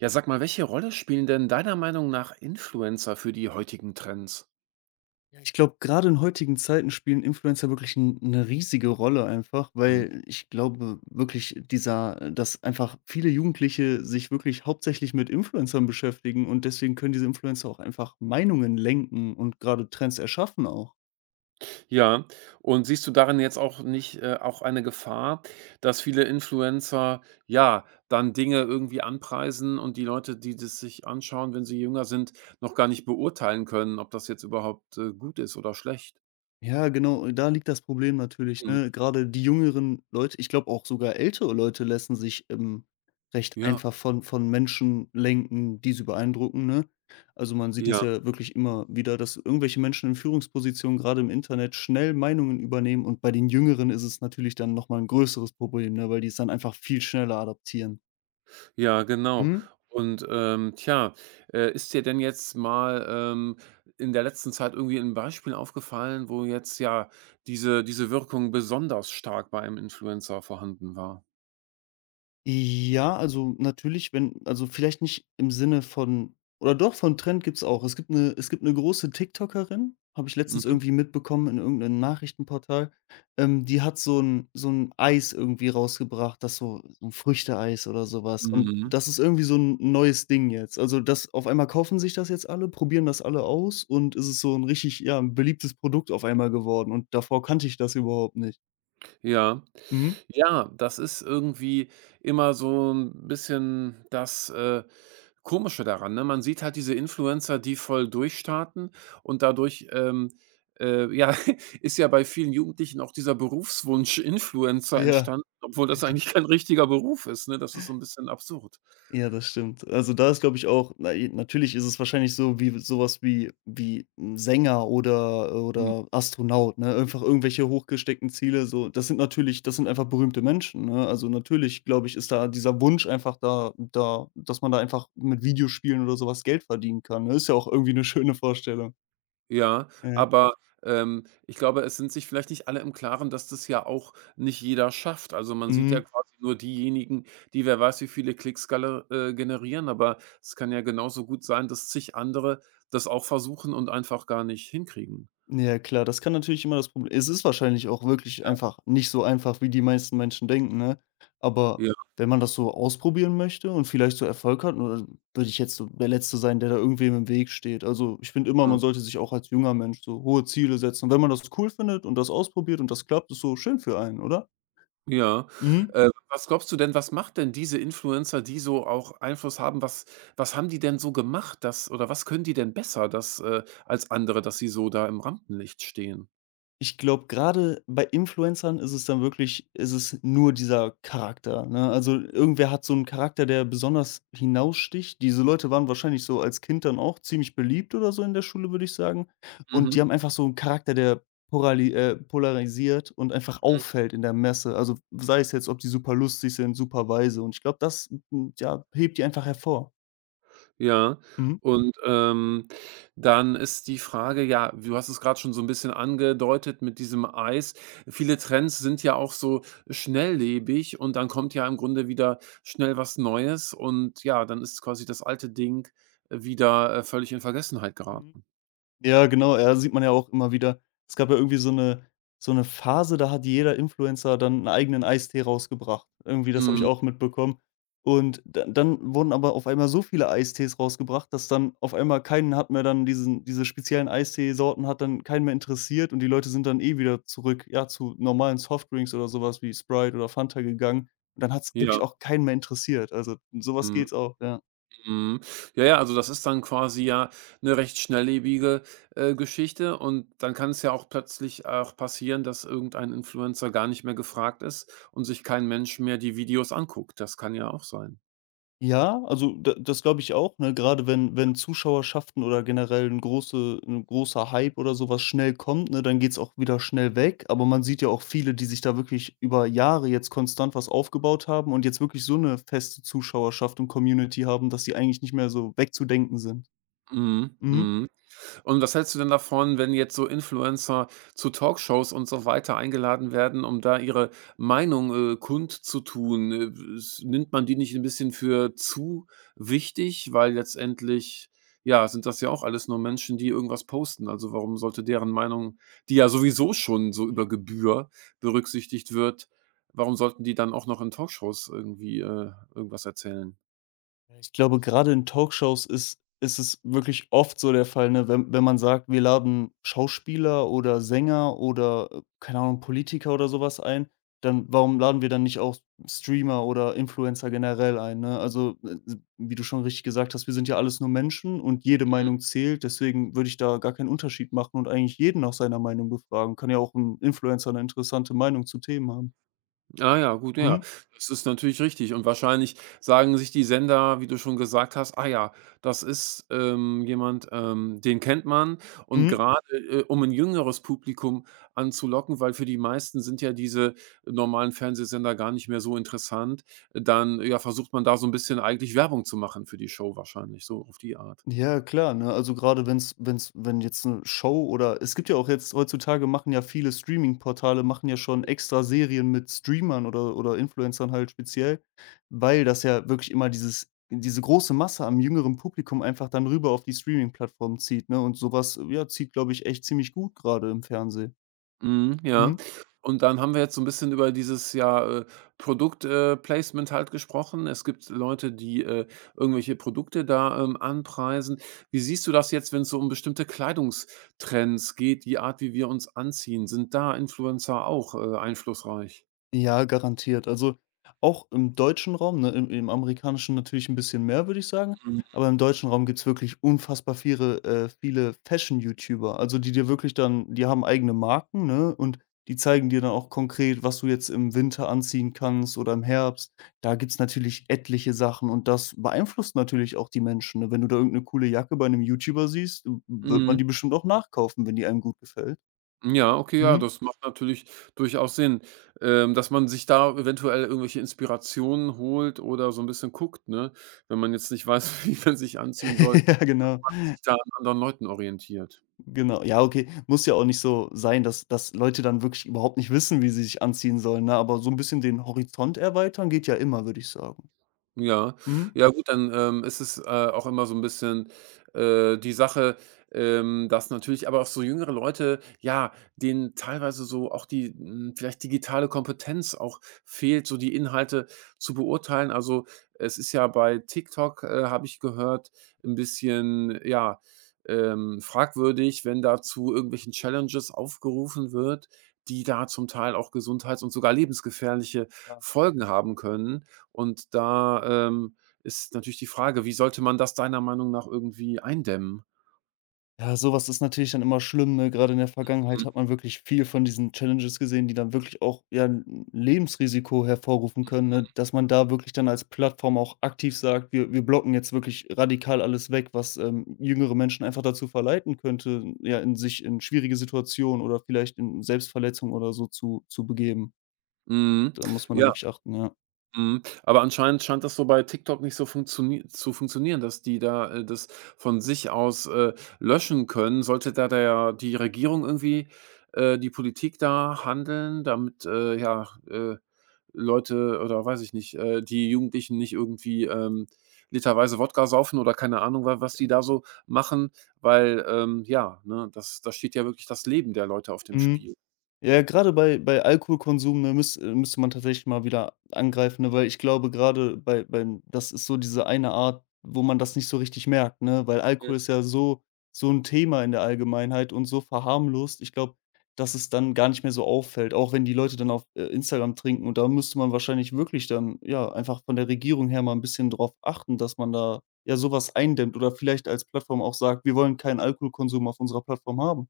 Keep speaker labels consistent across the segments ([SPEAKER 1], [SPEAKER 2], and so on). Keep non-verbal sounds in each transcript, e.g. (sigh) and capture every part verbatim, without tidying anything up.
[SPEAKER 1] Ja, sag mal, welche Rolle spielen denn deiner Meinung nach Influencer für die heutigen Trends?
[SPEAKER 2] Ja, ich glaube, gerade in heutigen Zeiten spielen Influencer wirklich 'n 'ne riesige Rolle einfach,
[SPEAKER 1] Mhm.
[SPEAKER 2] weil ich glaube wirklich dieser äh, dass einfach viele Jugendliche sich wirklich hauptsächlich mit Influencern beschäftigen und deswegen können diese Influencer auch einfach Meinungen lenken und gerade Trends erschaffen auch.
[SPEAKER 1] Ja, und siehst du darin jetzt auch nicht äh, auch eine Gefahr, dass viele Influencer, ja, dann Dinge irgendwie anpreisen und die Leute, die das sich anschauen, wenn sie jünger sind, noch gar nicht beurteilen können, ob das jetzt überhaupt, äh, gut ist oder schlecht?
[SPEAKER 2] Ja, genau, da liegt das Problem natürlich,
[SPEAKER 1] Mhm.
[SPEAKER 2] ne? Gerade die jüngeren Leute ich glaube auch sogar ältere Leute lassen sich, ähm, recht
[SPEAKER 1] Ja,
[SPEAKER 2] einfach von von Menschen lenken, die sie beeindrucken, ne? Also, man sieht das
[SPEAKER 1] ja.
[SPEAKER 2] ja wirklich immer wieder, dass irgendwelche Menschen in Führungspositionen, gerade im Internet, schnell Meinungen übernehmen und bei den Jüngeren ist es natürlich dann noch mal 'n größeres Problem, ne, weil die es dann einfach viel schneller adaptieren.
[SPEAKER 1] Ja, genau.
[SPEAKER 2] Mhm.
[SPEAKER 1] Und, ähm, tja, äh, ist dir denn jetzt mal, ähm, in der letzten Zeit irgendwie ein Beispiel aufgefallen, wo jetzt, ja, diese diese Wirkung besonders stark bei einem Influencer vorhanden war?
[SPEAKER 2] Ja, also natürlich, wenn also vielleicht nicht im Sinne von oder doch, von Trend gibt's auch. Es gibt eine, es gibt eine große TikTokerin, habe ich letztens
[SPEAKER 1] Mhm.
[SPEAKER 2] irgendwie mitbekommen in irgendeinem Nachrichtenportal, ähm, die hat so ein so ein Eis irgendwie rausgebracht, das so so 'n Früchteeis oder sowas. Und
[SPEAKER 1] Mhm.
[SPEAKER 2] das ist irgendwie so ein neues Ding jetzt. Also, das auf einmal kaufen sich das jetzt alle, probieren das alle aus und ist es ist so ein richtig, ja, 'n beliebtes Produkt auf einmal geworden und davor kannte ich das überhaupt nicht.
[SPEAKER 1] Ja.
[SPEAKER 2] Mhm.
[SPEAKER 1] Ja, das ist irgendwie immer so ein bisschen das, äh, Komische daran, ne? Man sieht halt diese Influencer, die voll durchstarten und dadurch, ähm, äh, ja, (laughs) ist ja bei vielen Jugendlichen auch dieser Berufswunsch Influencer
[SPEAKER 2] Ja.
[SPEAKER 1] entstanden, obwohl das eigentlich kein richtiger Beruf ist, ne? Das ist so ein bisschen absurd.
[SPEAKER 2] Ja, das stimmt. Also, da ist, glaube ich, auch na i natürlich ist es wahrscheinlich so wie sowas wie wie 'n Sänger oder oder Astronaut, ne? Einfach irgendwelche hochgesteckten Ziele so. Das sind natürlich das sind einfach berühmte Menschen, ne? Also, natürlich, glaube ich, ist da dieser Wunsch einfach da da dass man da einfach mit Videospielen oder sowas Geld verdienen kann, ne? Ist ja auch irgendwie eine schöne Vorstellung.
[SPEAKER 1] Ja,
[SPEAKER 2] Ja.
[SPEAKER 1] aber, ähm, ich glaube, es sind sich vielleicht nicht alle im Klaren, dass das ja auch nicht jeder schafft. Also, man sieht ja
[SPEAKER 2] Mhm.
[SPEAKER 1] quasi nur diejenigen, die wer weiß wie viele Klicks gale äh, generieren, aber es kann ja genauso gut sein, dass zig andere das auch versuchen und einfach gar nicht hinkriegen.
[SPEAKER 2] Ja klar, das kann natürlich immer das Problem. Es ist wahrscheinlich auch wirklich einfach nicht so einfach, wie die meisten Menschen denken, ne? Aber
[SPEAKER 1] Ja,
[SPEAKER 2] wenn man das so ausprobieren möchte und vielleicht so Erfolg hat, ne, würde ich jetzt so der Letzte sein, der da irgendwem im Weg steht. Also, ich finde immer, man sollte sich auch als junger Mensch so hohe Ziele setzen. Und wenn man das cool findet und das ausprobiert und das klappt, ist so schön für einen, oder?
[SPEAKER 1] ja.
[SPEAKER 2] Mhm.
[SPEAKER 1] Äh, was glaubst du denn, was macht denn diese Influencer, die so auch Einfluss haben was was haben die denn so gemacht, dass oder was können die denn besser, dass äh, als andere, dass sie so da im Rampenlicht stehen?
[SPEAKER 2] Ich glaube, gerade bei Influencern ist es dann wirklich ist es nur dieser Charakter, ne? Also, irgendwer hat so einen Charakter, der besonders hinaussticht. Diese Leute waren wahrscheinlich so als Kind dann auch ziemlich beliebt oder so in der Schule, würde ich sagen. Und
[SPEAKER 1] Mhm,
[SPEAKER 2] die haben einfach so einen Charakter, der porali äh, polarisiert und einfach
[SPEAKER 1] mhm.
[SPEAKER 2] auffällt in der Messe. Also, sei es jetzt, ob die super lustig sind, super weise und ich glaube, das, hm, ja, hebt die einfach hervor.
[SPEAKER 1] Ja, und, ähm, dann ist die Frage ja, du hast es gerade schon so ein bisschen angedeutet mit diesem Eis. Viele Trends sind ja auch so schnelllebig und dann kommt ja im Grunde wieder schnell was Neues und ja, dann ist quasi das alte Ding wieder, äh, völlig in Vergessenheit
[SPEAKER 2] Mhm.
[SPEAKER 1] geraten.
[SPEAKER 2] Ja, genau, ja, sieht man ja auch immer wieder. Es gab ja irgendwie so 'ne so 'ne Phase, da hat jeder Influencer dann 'n eigenen Eistee rausgebracht. Irgendwie, das habe ich
[SPEAKER 1] Mhm.
[SPEAKER 2] auch mitbekommen. Und da dann wurden aber auf einmal so viele Eistees rausgebracht, dass dann auf einmal keinen hat mehr dann diesen diese speziellen Eisteesorten hat dann keinen mehr interessiert und die Leute sind dann eh wieder zurück, ja, zu normalen Softdrinks oder so was wie Sprite oder Fanta gegangen. Und dann hat's wirklich
[SPEAKER 1] Ja.
[SPEAKER 2] auch keinen mehr interessiert. Also, um so was
[SPEAKER 1] Mhm.
[SPEAKER 2] geht's auch, ja.
[SPEAKER 1] Mhm. Ja, ja, also das ist dann quasi ja eine recht schnelllebige, äh, Geschichte und dann kann es ja auch plötzlich auch passieren, dass irgendein Influencer gar nicht mehr gefragt ist und sich kein Mensch mehr die Videos anguckt. Das kann ja auch sein.
[SPEAKER 2] Ja, also da das glaube ich auch, ne? Gerade wenn wenn Zuschauerschaften oder generell ein große 'n großer Hype oder sowas schnell kommt, ne, dann geht's auch wieder schnell weg. Aber man sieht ja auch viele, die sich da wirklich über Jahre jetzt konstant was aufgebaut haben und jetzt wirklich so eine feste Zuschauerschaft und Community haben, dass sie eigentlich nicht mehr so wegzudenken sind.
[SPEAKER 1] Mhm,
[SPEAKER 2] Mhm.
[SPEAKER 1] mhm. Und was hältst du denn davon, wenn jetzt so Influencer zu Talkshows und so weiter eingeladen werden, um da ihre Meinung, äh, kundzutun? Äh, s nimmt man die nicht ein bisschen für zu wichtig? Weil letztendlich, ja, sind das ja auch alles nur Menschen, die irgendwas posten. Also, warum sollte deren Meinung, die ja sowieso schon so über Gebühr berücksichtigt wird warum sollten die dann auch noch in Talkshows irgendwie, äh, irgendwas erzählen?
[SPEAKER 2] Ich glaube, gerade in Talkshows ist ist es wirklich oft so der Fall, ne, wenn wenn man sagt, wir laden Schauspieler oder Sänger oder, äh, keine Ahnung, Politiker oder sowas ein, dann warum laden wir dann nicht auch Streamer oder Influencer generell ein, ne? Also, äh, wie du schon richtig gesagt hast, wir sind ja alles nur Menschen und jede Meinung zählt, deswegen würde ich da gar keinen Unterschied machen und eigentlich jeden nach seiner Meinung befragen. Kann ja auch ein Influencer eine interessante Meinung zu Themen haben.
[SPEAKER 1] Ah ja, gut, ja.
[SPEAKER 2] Mhm.
[SPEAKER 1] Das ist natürlich richtig und wahrscheinlich sagen sich die Sender, wie du schon gesagt hast: „Ah ja, das ist, ähm, jemand, ähm, den kennt man.“ Und
[SPEAKER 2] Mhm.
[SPEAKER 1] gerade äh, um ein jüngeres Publikum anzulocken, weil für die meisten sind ja diese normalen Fernsehsender gar nicht mehr so interessant, dann, ja, versucht man da so ein bisschen eigentlich Werbung zu machen für die Show wahrscheinlich, so auf die Art.
[SPEAKER 2] Ja, klar, ne? Also gerade wenn's wenn's wenn jetzt 'ne Show oder es gibt ja auch jetzt heutzutage machen ja viele Streaming-Portale machen ja schon extra Serien mit Streamern oder oder Influencern halt speziell, weil das ja wirklich immer dieses diese große Masse am jüngeren Publikum einfach dann rüber auf die streaming plattform zieht, ne? Und sowas ja, zieht, glaube ich, echt ziemlich gut gerade im Fernsehen.
[SPEAKER 1] Mhm, ja.
[SPEAKER 2] Mhm.
[SPEAKER 1] Und dann haben wir jetzt so ein bisschen über dieses, ja, äh, Produkt äh, Placement halt gesprochen. Es gibt Leute, die, äh, irgendwelche Produkte da, ähm, anpreisen. Wie siehst du das jetzt, wenn es so um bestimmte Kleidungstrends geht, die Art, wie wir uns anziehen? Sind da Influencer auch, äh, einflussreich?
[SPEAKER 2] Ja, garantiert. Also, auch im deutschen Raum, ne, im im amerikanischen natürlich ein bisschen mehr, würde ich sagen,
[SPEAKER 1] Mhm,
[SPEAKER 2] aber im deutschen Raum gibt's wirklich unfassbar viele, äh, viele Fashion-YouTuber, also, die dir wirklich dann die haben eigene Marken, ne, und die zeigen dir dann auch konkret, was du jetzt im Winter anziehen kannst oder im Herbst. Da gibt's natürlich etliche Sachen und das beeinflusst natürlich auch die Menschen, ne? Wenn du da irgendeine coole Jacke bei einem YouTuber siehst, wird
[SPEAKER 1] mhm.
[SPEAKER 2] man die bestimmt auch nachkaufen, wenn die einem gut gefällt.
[SPEAKER 1] Ja, okay, ja,
[SPEAKER 2] Mhm.
[SPEAKER 1] das macht natürlich durchaus Sinn, ähm, dass man sich da eventuell irgendwelche Inspirationen holt oder so ein bisschen guckt, ne? Wenn man jetzt nicht weiß, (laughs) wie man sich anziehen soll.
[SPEAKER 2] (laughs) Ja, genau.
[SPEAKER 1] Sich da an anderen Leuten orientiert.
[SPEAKER 2] Genau, ja, okay. Muss ja auch nicht so sein, dass dass Leute dann wirklich überhaupt nicht wissen, wie sie sich anziehen sollen, ne? Aber so ein bisschen den Horizont erweitern geht ja immer, würde ich sagen.
[SPEAKER 1] Ja.
[SPEAKER 2] Mhm.
[SPEAKER 1] Ja gut, dann, ähm, ist es, äh, auch immer so ein bisschen, äh, die Sache, ähm, dass natürlich aber auch so jüngere Leute, ja, denen teilweise so auch die, hm, vielleicht digitale Kompetenz auch fehlt, so die Inhalte zu beurteilen. Also, es ist ja bei TikTok, äh, habe ich gehört, ein bisschen, ja, ähm, fragwürdig, wenn dazu irgendwelchen Challenges aufgerufen wird, die da zum Teil auch gesundheits und sogar lebensgefährliche Folgen haben können. Und da, ähm, ist natürlich die Frage, wie sollte man das deiner Meinung nach irgendwie eindämmen?
[SPEAKER 2] Ja, sowas ist natürlich dann immer schlimm, ne? Grade in der Vergangenheit hat man wirklich viel von diesen Challenges gesehen, die dann wirklich auch, ja, 'n Lebensrisiko hervorrufen können, ne? Dass man da wirklich dann als Plattform auch aktiv sagt: „Wir wir blocken jetzt wirklich radikal alles weg“, was, ähm, jüngere Menschen einfach dazu verleiten könnte, ja, in sich in schwierige Situationen oder vielleicht in Selbstverletzung oder so zu zu begeben.
[SPEAKER 1] Mhm.
[SPEAKER 2] Da muss man dann
[SPEAKER 1] Ja.
[SPEAKER 2] wirklich achten, ja.
[SPEAKER 1] Mhm. Aber anscheinend scheint das so bei TikTok nicht so funktioni zu funktionieren, dass die da, äh, das von sich aus, äh, löschen können. Sollte da der die Regierung irgendwie äh, die Politik da handeln, damit, äh, ja, äh, Leute oder weiß ich nicht, äh, die Jugendlichen nicht irgendwie, ähm, literweise Wodka saufen oder keine Ahnung, wa was die da so machen, weil, ähm, ja, ne, das da steht ja wirklich das Leben der Leute auf dem
[SPEAKER 2] Mhm.
[SPEAKER 1] Spiel.
[SPEAKER 2] Ja, gerade bei bei Alkoholkonsum, ne, müsst äh, müsste man tatsächlich mal wieder angreifen, ne, weil ich glaube, gerade bei beim das ist so diese eine Art, wo man das nicht so richtig merkt, ne, weil Alkohol ist ja so so ein Thema in der Allgemeinheit und so verharmlost. Ich glaube, dass es dann gar nicht mehr so auffällt, auch wenn die Leute dann auf, äh, Instagram trinken und da müsste man wahrscheinlich wirklich dann, ja, einfach von der Regierung her mal ein bisschen drauf achten, dass man da, ja, sowas eindämmt oder vielleicht als Plattform auch sagt: „Wir wollen keinen Alkoholkonsum auf unserer Plattform haben.“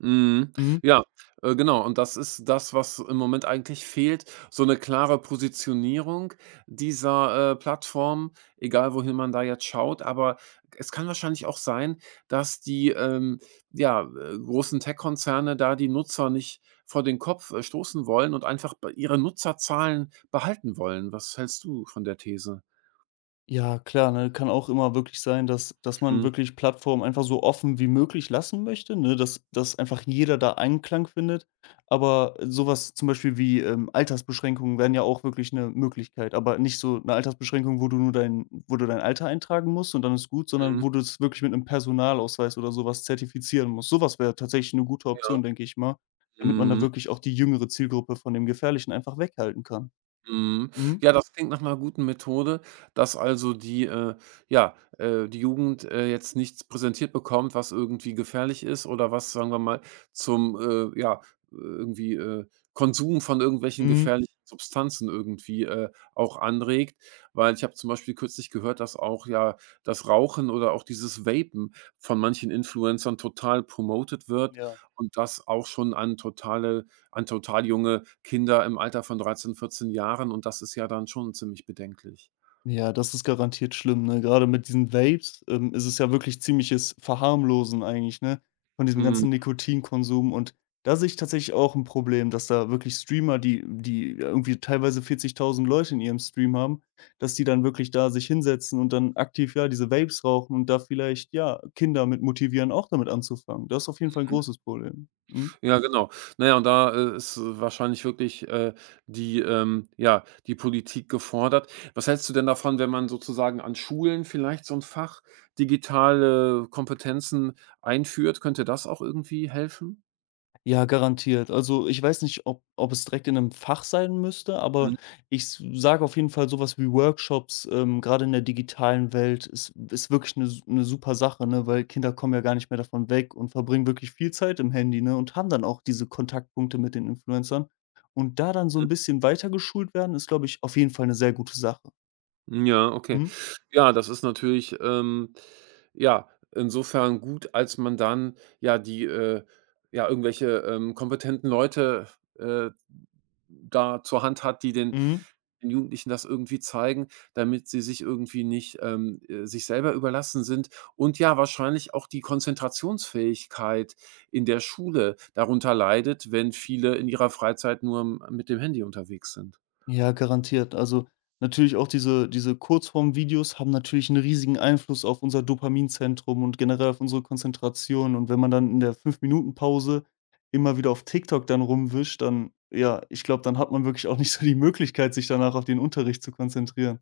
[SPEAKER 1] Mhm.
[SPEAKER 2] Mhm.
[SPEAKER 1] Ja, äh, genau. Und das ist das, was im Moment eigentlich fehlt. So eine klare Positionierung dieser, äh, Plattform, egal wohin man da jetzt schaut. Aber es kann wahrscheinlich auch sein, dass die, ähm, ja, äh, großen Tech-Konzerne da die Nutzer nicht vor den Kopf, äh, stoßen wollen und einfach bei ihre Nutzerzahlen behalten wollen. Was hältst du von der These?
[SPEAKER 2] Ja, klar, ne? Kann auch immer wirklich sein, dass dass man
[SPEAKER 1] Mhm,
[SPEAKER 2] wirklich Plattformen einfach so offen wie möglich lassen möchte, ne? Dass dass einfach jeder da Einklang findet. Aber sowas zum Beispiel wie, ähm, Altersbeschränkungen wären ja auch wirklich eine Möglichkeit, aber nicht so eine Altersbeschränkung, wo du nur dein wo du dein Alter eintragen musst und dann ist gut, sondern
[SPEAKER 1] mhm,
[SPEAKER 2] wo du es wirklich mit einem Personalausweis oder sowas zertifizieren musst. Sowas wäre tatsächlich eine gute
[SPEAKER 1] ja,
[SPEAKER 2] Option, denke ich mal, damit man da
[SPEAKER 1] mhm.
[SPEAKER 2] wirklich auch die jüngere Zielgruppe von dem Gefährlichen einfach weghalten kann.
[SPEAKER 1] Mhm.
[SPEAKER 2] Mhm,
[SPEAKER 1] Ja, das klingt nach einer guten Methode, dass also die, äh ja, äh, die Jugend, äh, jetzt nichts präsentiert bekommt, was irgendwie gefährlich ist oder was, sagen wir mal, zum, äh, ja, irgendwie, äh, Konsum von irgendwelchen
[SPEAKER 2] mhm,
[SPEAKER 1] gefährlichen Substanzen irgendwie, äh, auch anregt. Weil ich habe zum Beispiel kürzlich gehört, dass auch ja das Rauchen oder auch dieses Vapen von manchen Influencern total promotet wird
[SPEAKER 2] ja.
[SPEAKER 1] und das auch schon an totale an total junge Kinder im Alter von dreizehn, vierzehn Jahren und das ist ja dann schon ziemlich bedenklich.
[SPEAKER 2] Ja, das ist garantiert schlimm, ne? Gerade mit diesen Vapes, ähm, ist es ja wirklich ziemliches Verharmlosen eigentlich, ne, von diesem
[SPEAKER 1] Mhm.
[SPEAKER 2] ganzen Nikotinkonsum. Und da sehe ich tatsächlich auch ein Problem, dass da wirklich Streamer, die die irgendwie teilweise vierzigtausend Leute in ihrem Stream haben, dass die dann wirklich da sich hinsetzen und dann aktiv, ja, diese Vapes rauchen und da vielleicht, ja, Kinder mit motivieren, auch damit anzufangen. Das ist auf jeden Fall ein großes Problem. Mhm.
[SPEAKER 1] Ja, genau. Na ja, und da, äh, ist äh, wahrscheinlich wirklich, äh, die, ähm ja, die Politik gefordert. Was hältst du denn davon, wenn man sozusagen an Schulen vielleicht so ein Fach digitale Kompetenzen einführt? Könnte das auch irgendwie helfen?
[SPEAKER 2] Ja, garantiert. Also, ich weiß nicht, ob ob es direkt in einem Fach sein müsste, aber
[SPEAKER 1] Mhm.
[SPEAKER 2] ich sage auf jeden Fall sowas wie Workshops, ähm, grade in der digitalen Welt ist ist wirklich eine eine super Sache, ne, weil Kinder kommen ja gar nicht mehr davon weg und verbringen wirklich viel Zeit im Handy, ne, und haben dann auch diese Kontaktpunkte mit den Influencern. Und da dann so ein bisschen weiter geschult werden, ist, glaube ich, auf jeden Fall eine sehr gute Sache.
[SPEAKER 1] Ja, okay.
[SPEAKER 2] Mhm.
[SPEAKER 1] Ja, das ist natürlich, ähm, ja, insofern gut, als man dann ja die, äh ja, irgendwelche, ähm, kompetenten Leute, äh, da zur Hand hat, die den
[SPEAKER 2] Mhm.
[SPEAKER 1] den Jugendlichen das irgendwie zeigen, damit sie sich irgendwie nicht, ähm, äh, sich selber überlassen sind und ja wahrscheinlich auch die Konzentrationsfähigkeit in der Schule darunter leidet, wenn viele in ihrer Freizeit nur m mit dem Handy unterwegs sind.
[SPEAKER 2] Ja, garantiert. Also, natürlich auch diese diese Kurzform-Videos haben natürlich einen riesigen Einfluss auf unser Dopaminzentrum und generell auf unsere Konzentration. Und wenn man dann in der Fünf-Minuten-Pause immer wieder auf TikTok dann rumwischt, dann ja, ich glaube, dann hat man wirklich auch nicht so die Möglichkeit, sich danach auf den Unterricht zu konzentrieren.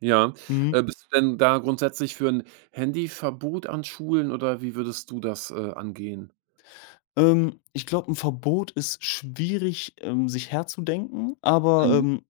[SPEAKER 1] Ja.
[SPEAKER 2] Mhm.
[SPEAKER 1] Äh, bist du denn da grundsätzlich für ein Handyverbot an Schulen oder wie würdest du das, äh, angehen?
[SPEAKER 2] Ähm, ich glaube, ein Verbot ist schwierig, ähm, sich herzudenken, aber,
[SPEAKER 1] Mhm.
[SPEAKER 2] ähm,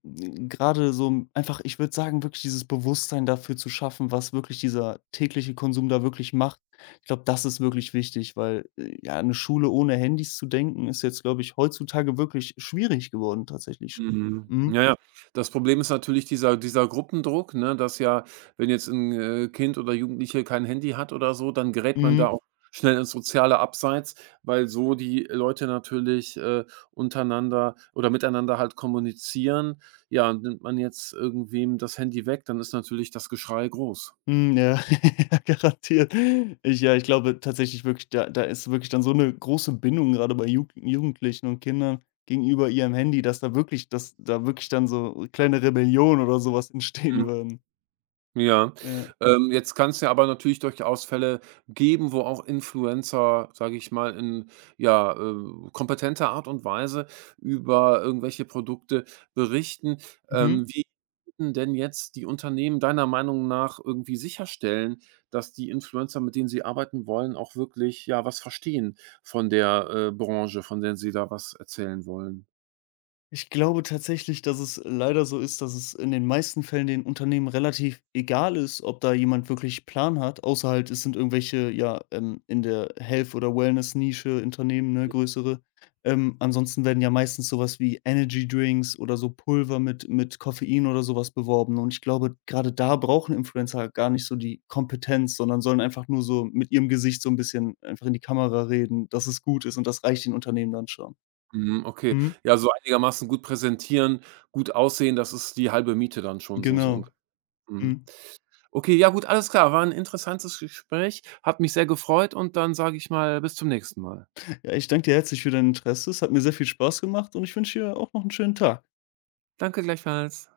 [SPEAKER 2] grade so 'n einfach ich würde sagen, wirklich dieses Bewusstsein dafür zu schaffen, was wirklich dieser tägliche Konsum da wirklich macht. Ich glaube, das ist wirklich wichtig, weil, äh, ja, eine Schule ohne Handys zu denken, ist jetzt, glaube ich, heutzutage wirklich schwierig geworden tatsächlich.
[SPEAKER 1] Mhm.
[SPEAKER 2] Mhm,
[SPEAKER 1] Ja, ja. Das Problem ist natürlich dieser dieser Gruppendruck, ne, dass ja, wenn jetzt ein äh, Kind oder Jugendliche kein Handy hat oder so, dann gerät man da
[SPEAKER 2] mhm.
[SPEAKER 1] auch schnell ins soziale Abseits, weil so die Leute natürlich, äh, untereinander oder miteinander halt kommunizieren. Ja, nimmt man jetzt irgendwem das Handy weg, dann ist natürlich das Geschrei groß.
[SPEAKER 2] Hm, ja, (laughs) ja, garantiert. Ich ja, ich glaube tatsächlich wirklich, da da ist wirklich dann so eine große Bindung gerade bei Jugend Jugendlichen und Kindern gegenüber ihrem Handy, dass da wirklich dass da wirklich dann so kleine Rebellionen oder sowas (laughs) entstehen würden.
[SPEAKER 1] Ja,
[SPEAKER 2] Ja.
[SPEAKER 1] ähm, jetzt kann's ja aber natürlich durchaus Fälle geben, wo auch Influencer, sage ich mal, in, ja, äh, kompetenter Art und Weise über irgendwelche Produkte berichten.
[SPEAKER 2] Mhm.
[SPEAKER 1] Ähm, wie könnten denn jetzt die Unternehmen deiner Meinung nach irgendwie sicherstellen, dass die Influencer, mit denen sie arbeiten wollen, auch wirklich, ja, was verstehen von der, äh, Branche, von der sie da was erzählen wollen?
[SPEAKER 2] Ich glaube tatsächlich, dass es leider so ist, dass es in den meisten Fällen den Unternehmen relativ egal ist, ob da jemand wirklich Plan hat, außer halt, es sind irgendwelche, ja, ähm, in der Health- oder Wellness-Nische Unternehmen, ne, größere. Ähm, ansonsten werden ja meistens sowas wie Energy-Drinks oder so Pulver mit mit Koffein oder sowas beworben und ich glaube, gerade da brauchen Influencer gar nicht so die Kompetenz, sondern sollen einfach nur so mit ihrem Gesicht so ein bisschen einfach in die Kamera reden, dass es gut ist und das reicht den Unternehmen dann schon.
[SPEAKER 1] Mhm, okay.
[SPEAKER 2] Mhm,
[SPEAKER 1] Ja, so einigermaßen gut präsentieren, gut aussehen, das ist die halbe Miete dann schon so so
[SPEAKER 2] genau.
[SPEAKER 1] Mhm.
[SPEAKER 2] Mhm.
[SPEAKER 1] Okay, ja gut, alles klar. War ein interessantes Gespräch, hat mich sehr gefreut und dann sage ich mal, bis zum nächsten Mal.
[SPEAKER 2] Ja, ich danke dir herzlich für dein Interesse. Es hat mir sehr viel Spaß gemacht und ich wünsche dir auch noch einen schönen Tag.
[SPEAKER 1] Danke gleichfalls.